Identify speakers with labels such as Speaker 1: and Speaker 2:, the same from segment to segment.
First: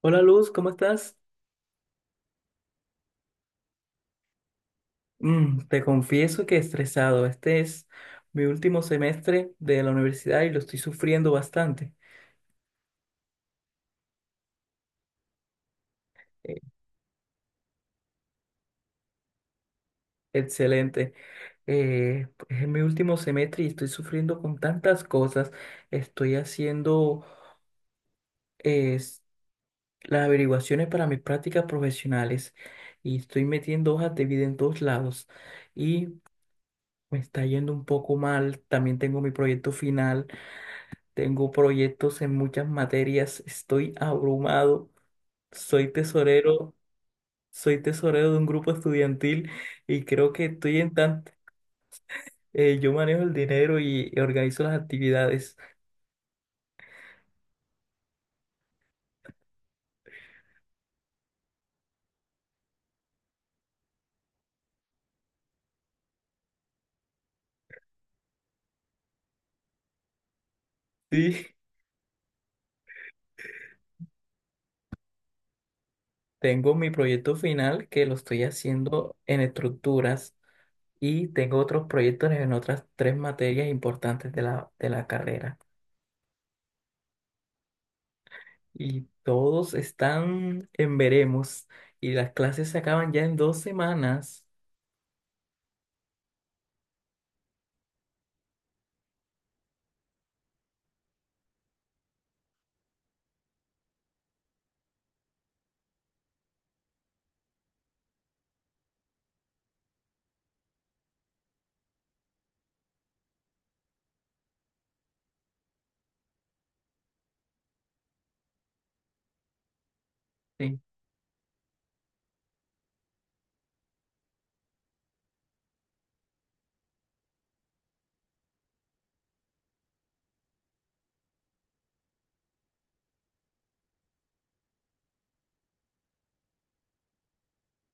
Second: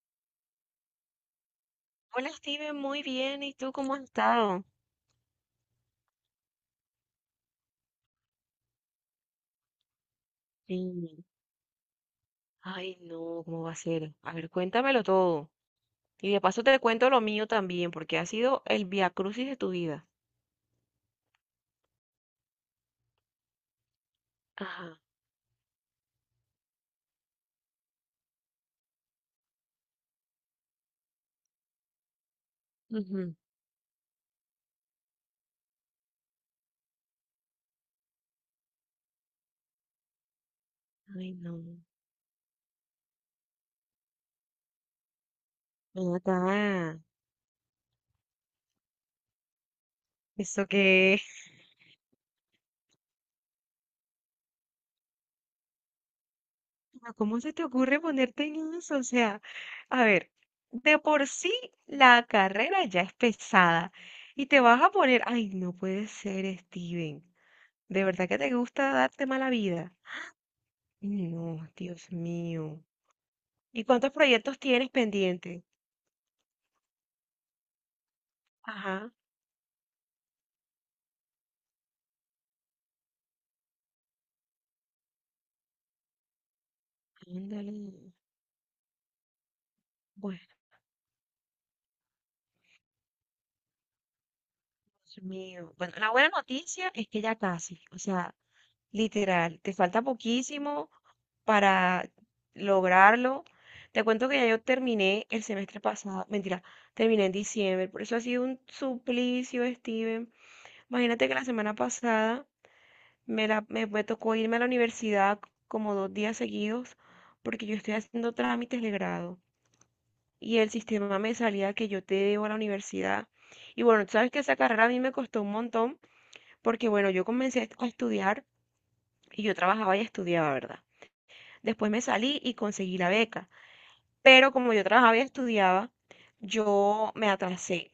Speaker 1: Hola Luz, ¿cómo estás?
Speaker 2: Hola Steven, muy bien. ¿Y tú cómo has estado?
Speaker 1: Te confieso que estresado. Este es mi último semestre de la universidad y lo estoy
Speaker 2: Sí.
Speaker 1: sufriendo bastante.
Speaker 2: Ay, no, ¿cómo va a ser? A ver, cuéntamelo todo. Y de
Speaker 1: Eh,
Speaker 2: paso te cuento lo mío también, porque ha sido el viacrucis de tu vida.
Speaker 1: Excelente. Pues, es mi último semestre y estoy sufriendo con
Speaker 2: Ajá.
Speaker 1: tantas cosas. Estoy haciendo eh, s- las averiguaciones para mis prácticas profesionales y
Speaker 2: Ujú.
Speaker 1: estoy metiendo hojas de vida en todos lados y me está yendo un poco mal. También tengo mi proyecto final.
Speaker 2: Ay,
Speaker 1: Tengo
Speaker 2: no.
Speaker 1: proyectos en muchas materias, estoy abrumado, soy
Speaker 2: Ven
Speaker 1: tesorero,
Speaker 2: acá.
Speaker 1: soy tesorero de un grupo estudiantil y creo que
Speaker 2: ¿Eso
Speaker 1: estoy en
Speaker 2: qué es?
Speaker 1: yo manejo el dinero y organizo las actividades.
Speaker 2: Pero, ¿cómo se te ocurre ponerte en eso? O sea, a ver, de por sí la carrera ya es pesada. Y te vas a poner, ay, no puede ser, Steven. De verdad que te gusta darte mala vida.
Speaker 1: Sí,
Speaker 2: No, Dios mío. ¿Y cuántos proyectos tienes pendiente?
Speaker 1: tengo mi proyecto final que lo estoy
Speaker 2: Ajá.
Speaker 1: haciendo en estructuras y tengo otros proyectos en otras tres materias importantes de la carrera.
Speaker 2: Ándale.
Speaker 1: Y todos
Speaker 2: Bueno,
Speaker 1: están en veremos y las clases se acaban ya en 2 semanas.
Speaker 2: Dios mío. Bueno, la buena noticia es que ya casi, o sea, literal, te falta poquísimo para lograrlo. Te cuento que ya yo terminé el semestre pasado, mentira, terminé en diciembre, por eso ha sido un suplicio, Steven. Imagínate que la semana pasada me tocó irme a la universidad como 2 días seguidos porque yo estoy haciendo trámites de grado. Y el
Speaker 1: Sí.
Speaker 2: sistema me salía que yo te debo a la universidad. Y bueno, tú sabes que esa carrera a mí me costó un montón porque bueno, yo comencé a estudiar y yo trabajaba y estudiaba, ¿verdad? Después me salí y conseguí la beca, pero como yo trabajaba y estudiaba, yo me atrasé.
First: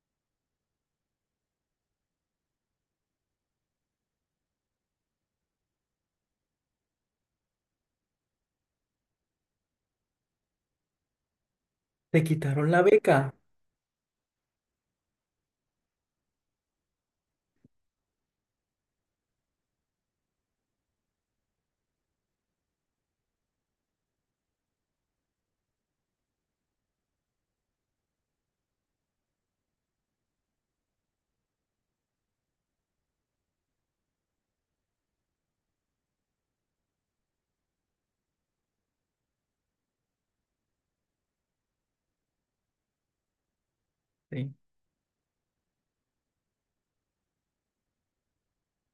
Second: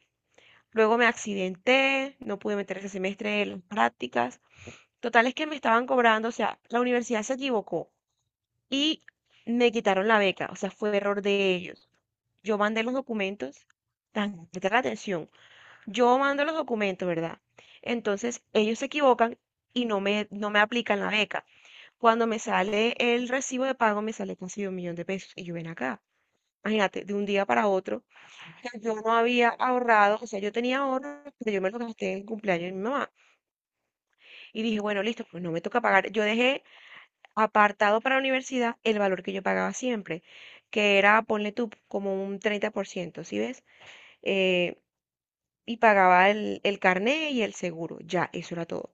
Speaker 2: Luego me accidenté, no pude meter ese semestre en las prácticas. Total es que me estaban cobrando, o sea, la universidad se equivocó y me quitaron la beca, o sea, fue error de ellos.
Speaker 1: Te
Speaker 2: Yo
Speaker 1: quitaron la
Speaker 2: mandé los
Speaker 1: beca.
Speaker 2: documentos, tan, presta atención. Yo mando los documentos, ¿verdad? Entonces ellos se equivocan y no me aplican la beca. Cuando me sale el recibo de pago, me sale casi 1.000.000 de pesos. Y yo ven acá. Imagínate, de un día para otro, que yo no había ahorrado, o sea, yo tenía ahorro, pero yo me lo gasté en el cumpleaños de mi mamá. Y dije, bueno, listo, pues no me toca pagar. Yo dejé apartado para la universidad el valor que yo pagaba siempre, que era, ponle tú, como un 30%, ¿sí ves?
Speaker 1: Sí.
Speaker 2: Eh, y pagaba el carné y el seguro, ya, eso era todo.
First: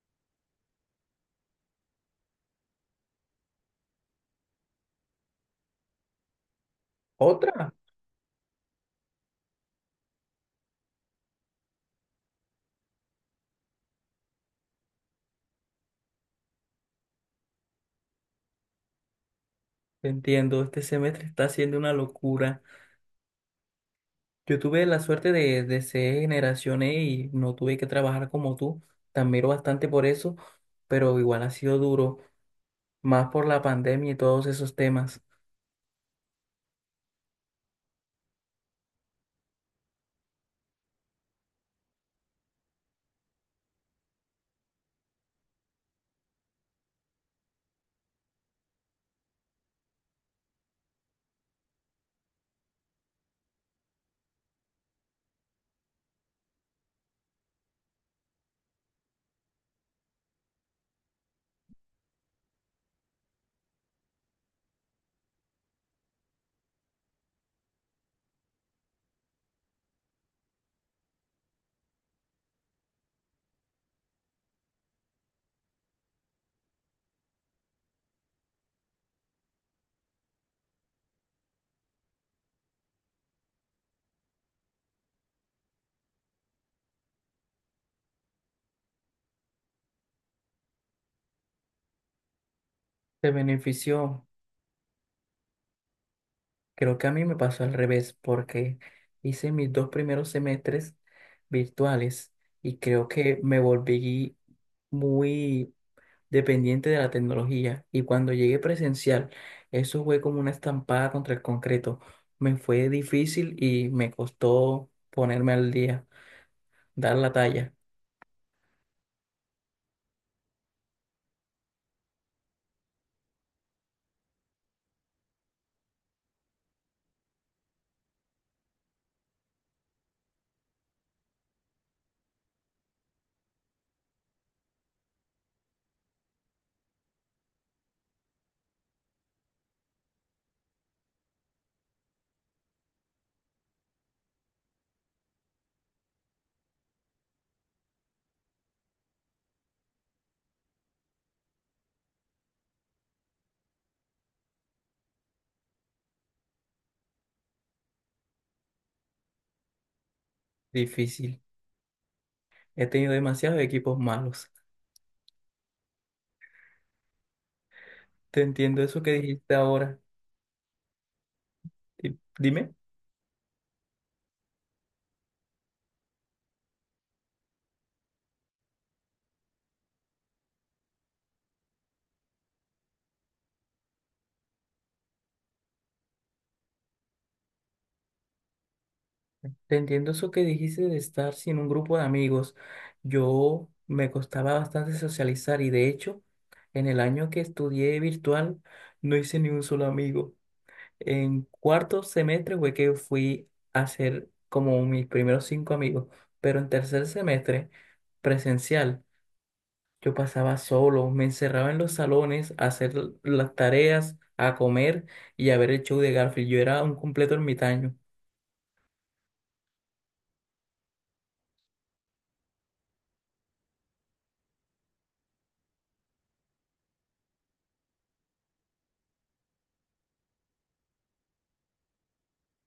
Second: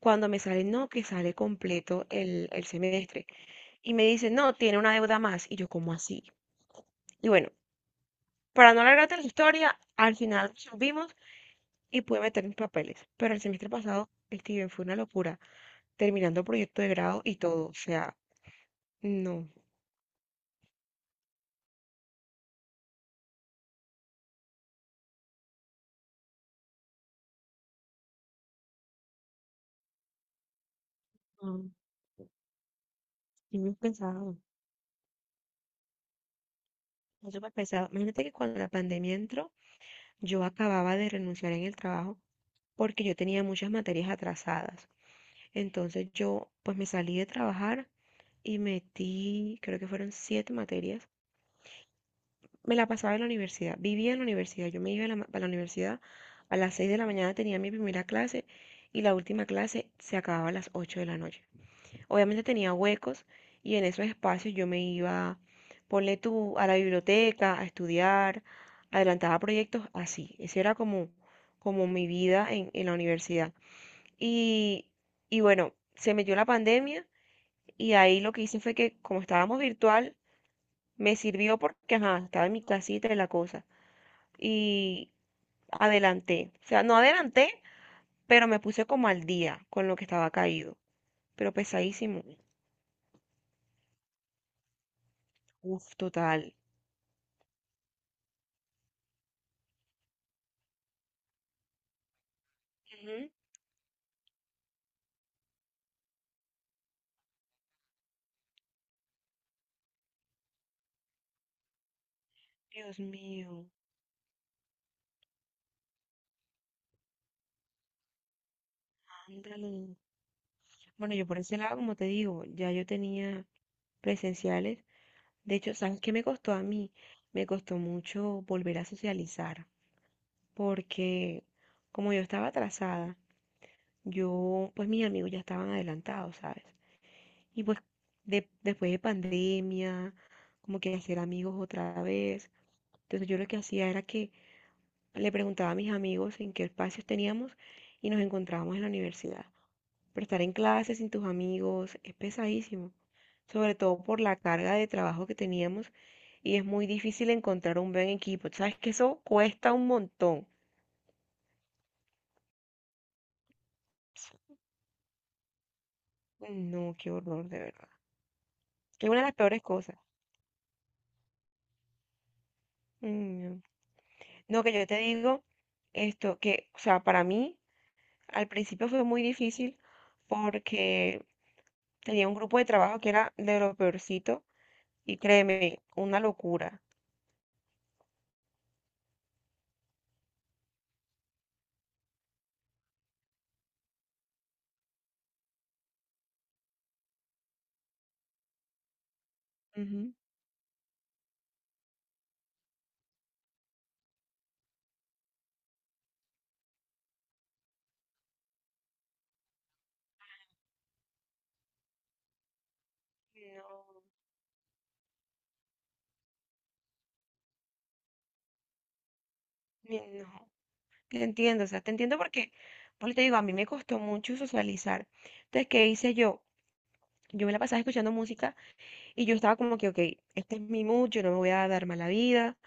Speaker 2: Cuando me sale, no, que sale completo el semestre. Y me dice, no, tiene una deuda más. Y yo, ¿cómo así? Y bueno,
Speaker 1: Otra.
Speaker 2: para no alargarte la historia, al final subimos y pude meter mis papeles. Pero el semestre pasado, Steven, fue una locura, terminando proyecto de grado y todo. O sea, no,
Speaker 1: Te entiendo, este semestre está siendo una locura. Yo tuve la suerte de ser generación E y no tuve que trabajar como tú. Te admiro bastante por eso, pero igual ha
Speaker 2: no,
Speaker 1: sido duro, más por
Speaker 2: sí
Speaker 1: la
Speaker 2: muy
Speaker 1: pandemia y
Speaker 2: pesado,
Speaker 1: todos esos temas.
Speaker 2: fue súper pesado. Imagínate que cuando la pandemia entró, yo acababa de renunciar en el trabajo porque yo tenía muchas materias atrasadas. Entonces yo, pues me salí de trabajar y metí, creo que fueron siete materias. Me la pasaba en la universidad, vivía en la universidad. Yo me iba a la universidad a las 6 de la mañana, tenía mi primera clase y la última clase se acababa a las 8 de la noche. Obviamente tenía huecos y en esos espacios yo me iba, ponle tú, a la biblioteca, a estudiar, adelantaba proyectos así. Esa era como, como mi vida en la universidad. Y, y bueno, se metió la pandemia y ahí lo que hice fue que como estábamos virtual, me sirvió porque, ajá, estaba en mi casita y la cosa. Y adelanté. O sea, no adelanté, pero me puse como al día con lo que estaba caído. Pero pesadísimo.
Speaker 1: Te benefició.
Speaker 2: Uf, total.
Speaker 1: Creo que a mí me pasó al revés, porque hice mis dos primeros semestres virtuales y creo
Speaker 2: Ujú.
Speaker 1: que me volví muy dependiente de la tecnología. Y cuando llegué presencial, eso fue como una estampada contra el concreto. Me fue
Speaker 2: Dios
Speaker 1: difícil
Speaker 2: mío.
Speaker 1: y me costó ponerme al día, dar la talla.
Speaker 2: Ándale. Bueno, yo por ese lado, como te digo, ya yo tenía presenciales. De hecho, ¿sabes qué me costó a mí? Me costó mucho volver a socializar, porque como yo estaba atrasada, yo, pues mis amigos ya estaban adelantados, ¿sabes? Y pues después de pandemia, como que hacer amigos otra vez. Entonces yo lo que hacía era que le preguntaba a mis amigos en qué espacios teníamos y nos encontrábamos en la universidad. Pero estar en clase sin tus amigos es pesadísimo, sobre todo por la carga de trabajo que teníamos y es muy difícil encontrar un buen equipo. Sabes que eso cuesta un montón.
Speaker 1: Difícil. He tenido demasiados equipos malos.
Speaker 2: No, qué horror, de verdad.
Speaker 1: Te entiendo eso
Speaker 2: Es
Speaker 1: que
Speaker 2: una de las
Speaker 1: dijiste
Speaker 2: peores cosas.
Speaker 1: ahora. Dime.
Speaker 2: Mm, No, que yo te digo esto, que, o sea, para mí al principio fue muy difícil porque tenía un grupo de trabajo que era de lo peorcito y créeme, una locura.
Speaker 1: Te entiendo eso que dijiste de estar sin un grupo de amigos. Yo me costaba bastante socializar y de hecho, en el año que estudié virtual, no hice ni un solo
Speaker 2: Ujú.
Speaker 1: amigo. En cuarto semestre fue que fui a hacer como mis primeros cinco amigos, pero en tercer semestre presencial yo pasaba solo, me encerraba en los salones a hacer las
Speaker 2: No,
Speaker 1: tareas, a comer y a ver el show de Garfield. Yo era un completo ermitaño,
Speaker 2: no, te entiendo, o sea, te entiendo porque, pues te digo, a mí me costó mucho socializar. Entonces, ¿qué hice yo? Yo me la pasaba escuchando música y yo estaba como que, ok, este es mi mood, yo no me voy a dar mala vida,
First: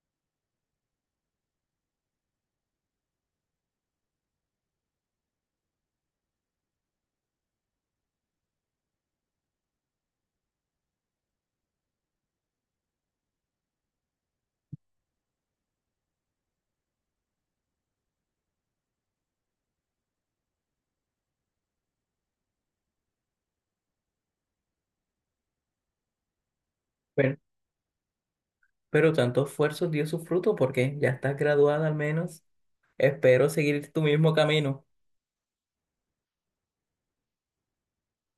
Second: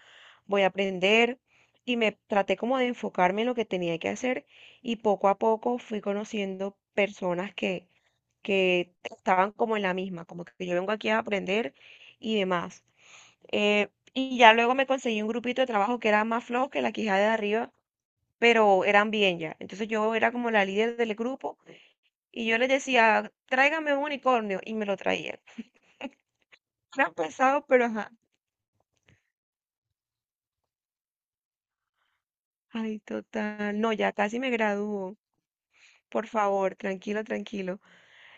Speaker 2: voy a aprender y me traté como de enfocarme en lo que tenía que hacer y poco a poco fui conociendo personas que estaban como en la misma, como que yo vengo aquí a aprender y demás. Y ya luego me conseguí un grupito de trabajo que era más flojo que la quijada de arriba, pero eran bien ya. Entonces yo era como la líder del grupo y yo les decía, tráigame un unicornio y me lo traían. Era
Speaker 1: pero,
Speaker 2: pesado, pero ajá.
Speaker 1: pero tanto esfuerzo dio su fruto porque ya estás graduada al menos.
Speaker 2: Ay,
Speaker 1: Espero
Speaker 2: total.
Speaker 1: seguir
Speaker 2: No,
Speaker 1: tu
Speaker 2: ya
Speaker 1: mismo
Speaker 2: casi me
Speaker 1: camino.
Speaker 2: gradúo. Por favor, tranquilo, tranquilo.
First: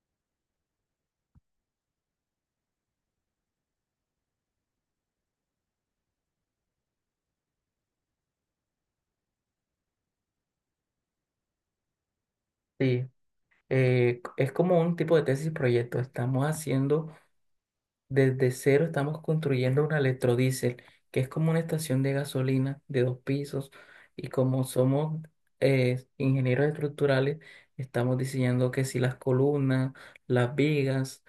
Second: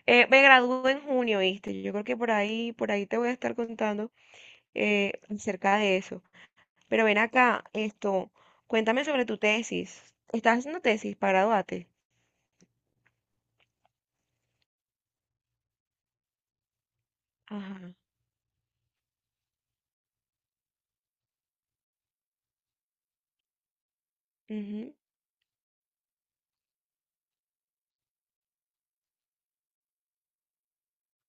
Speaker 2: Me gradúo en junio, ¿viste? Yo creo que por ahí te voy a estar contando acerca de eso. Pero ven acá, esto, cuéntame sobre tu tesis. ¿Estás haciendo tesis para graduarte?
Speaker 1: Sí, es como un tipo de tesis proyecto. Estamos haciendo
Speaker 2: Ajá.
Speaker 1: Desde cero estamos construyendo una electrodiesel, que es como una estación de gasolina de dos pisos. Y como
Speaker 2: Ujú.
Speaker 1: somos ingenieros estructurales, estamos diseñando que si las columnas, las vigas,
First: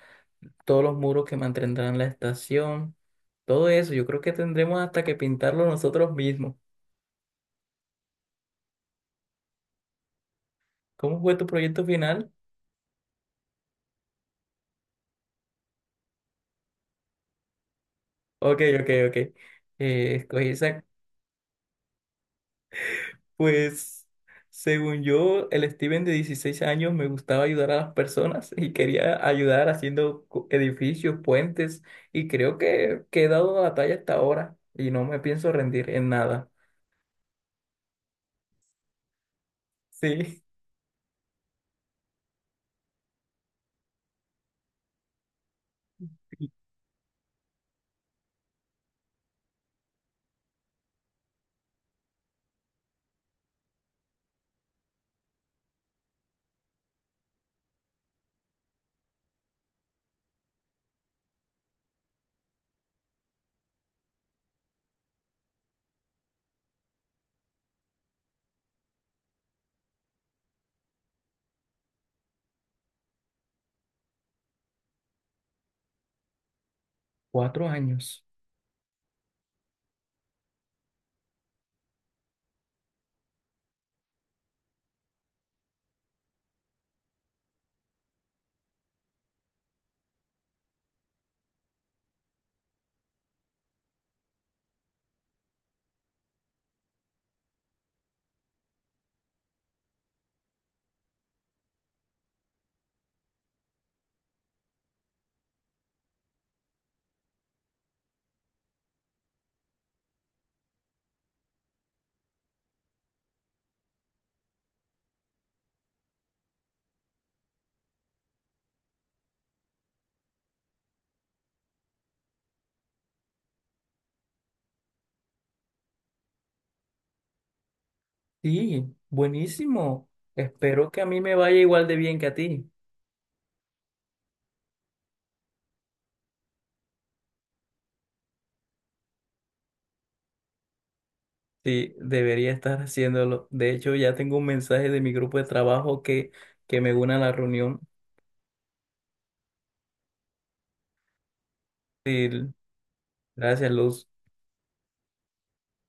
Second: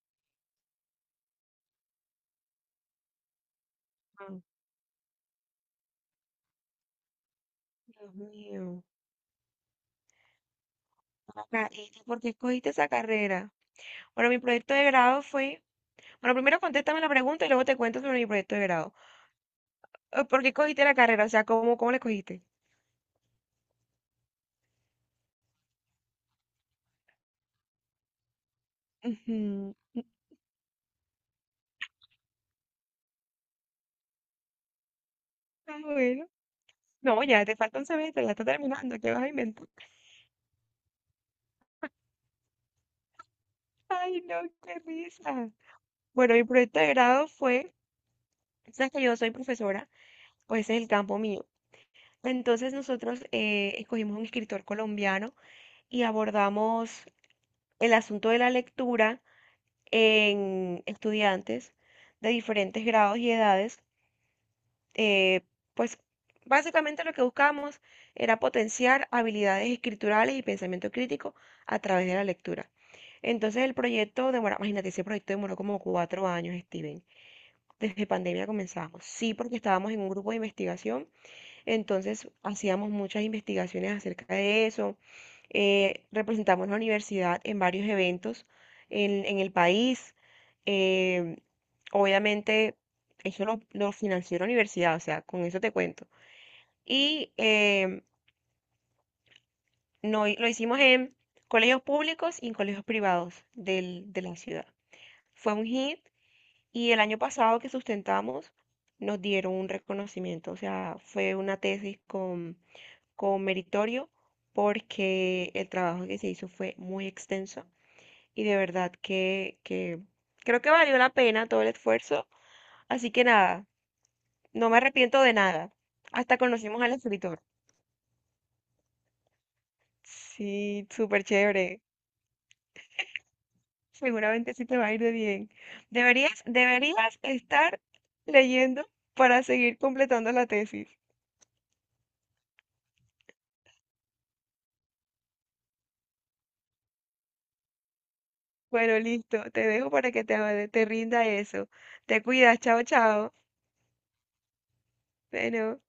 Speaker 1: todos los muros que mantendrán la estación, todo eso, yo creo que
Speaker 2: Mm.
Speaker 1: tendremos hasta que pintarlo nosotros mismos.
Speaker 2: Dios mío.
Speaker 1: ¿Cómo fue tu
Speaker 2: Acá,
Speaker 1: proyecto
Speaker 2: ¿y tú por
Speaker 1: final?
Speaker 2: qué escogiste esa carrera? Bueno, mi proyecto de grado fue... Bueno, primero contéstame la pregunta y luego te cuento sobre mi proyecto
Speaker 1: Ok,
Speaker 2: de
Speaker 1: ok,
Speaker 2: grado.
Speaker 1: ok.
Speaker 2: ¿Por qué
Speaker 1: Escogí
Speaker 2: escogiste
Speaker 1: esa
Speaker 2: la carrera? O sea, ¿cómo, cómo la escogiste?
Speaker 1: Pues, según yo, el Steven de 16 años me gustaba ayudar a las personas y quería ayudar
Speaker 2: Ujú.
Speaker 1: haciendo edificios, puentes, y creo que he dado la talla hasta ahora y no me pienso
Speaker 2: Ah,
Speaker 1: rendir en
Speaker 2: bueno.
Speaker 1: nada.
Speaker 2: No, ya te falta un semestre, la estás terminando, ¿qué vas a inventar?
Speaker 1: Sí.
Speaker 2: Ay, no, qué risa. Bueno, mi proyecto de grado fue, sabes que yo soy profesora, pues ese es el campo mío. Entonces nosotros escogimos un escritor colombiano y abordamos el asunto de la lectura en estudiantes de diferentes grados y edades. Eh, pues básicamente lo que buscábamos era potenciar habilidades escriturales y pensamiento crítico a través de la lectura. Entonces el proyecto demora, imagínate, ese proyecto demoró como 4 años, Steven.
Speaker 1: Cuatro
Speaker 2: Desde
Speaker 1: años.
Speaker 2: pandemia comenzamos. Sí, porque estábamos en un grupo de investigación, entonces hacíamos muchas investigaciones acerca de eso. Representamos la universidad en varios eventos en el país. Eh, obviamente, eso lo financió la universidad, o sea, con eso te cuento. Y no, lo hicimos en colegios públicos y en colegios privados de la ciudad. Fue un hit. Y el año pasado que sustentamos, nos dieron un reconocimiento, o sea, fue una tesis con meritorio porque el trabajo que se hizo fue muy extenso y de verdad que, creo que valió la pena todo el esfuerzo. Así que nada, no me arrepiento de nada. Hasta conocimos al escritor.
Speaker 1: Sí, buenísimo.
Speaker 2: Sí,
Speaker 1: Espero que a mí
Speaker 2: súper
Speaker 1: me vaya
Speaker 2: chévere.
Speaker 1: igual de bien que a ti.
Speaker 2: Seguramente sí te va a ir de bien. Deberías, deberías estar leyendo para seguir completando la tesis.
Speaker 1: Sí, debería estar haciéndolo. De hecho, ya tengo un mensaje de mi grupo de trabajo que me une a la reunión.
Speaker 2: Bueno, listo, te dejo para que te rinda eso. Te
Speaker 1: Sí,
Speaker 2: cuidas, chao, chao.
Speaker 1: gracias, Luz.
Speaker 2: Bueno.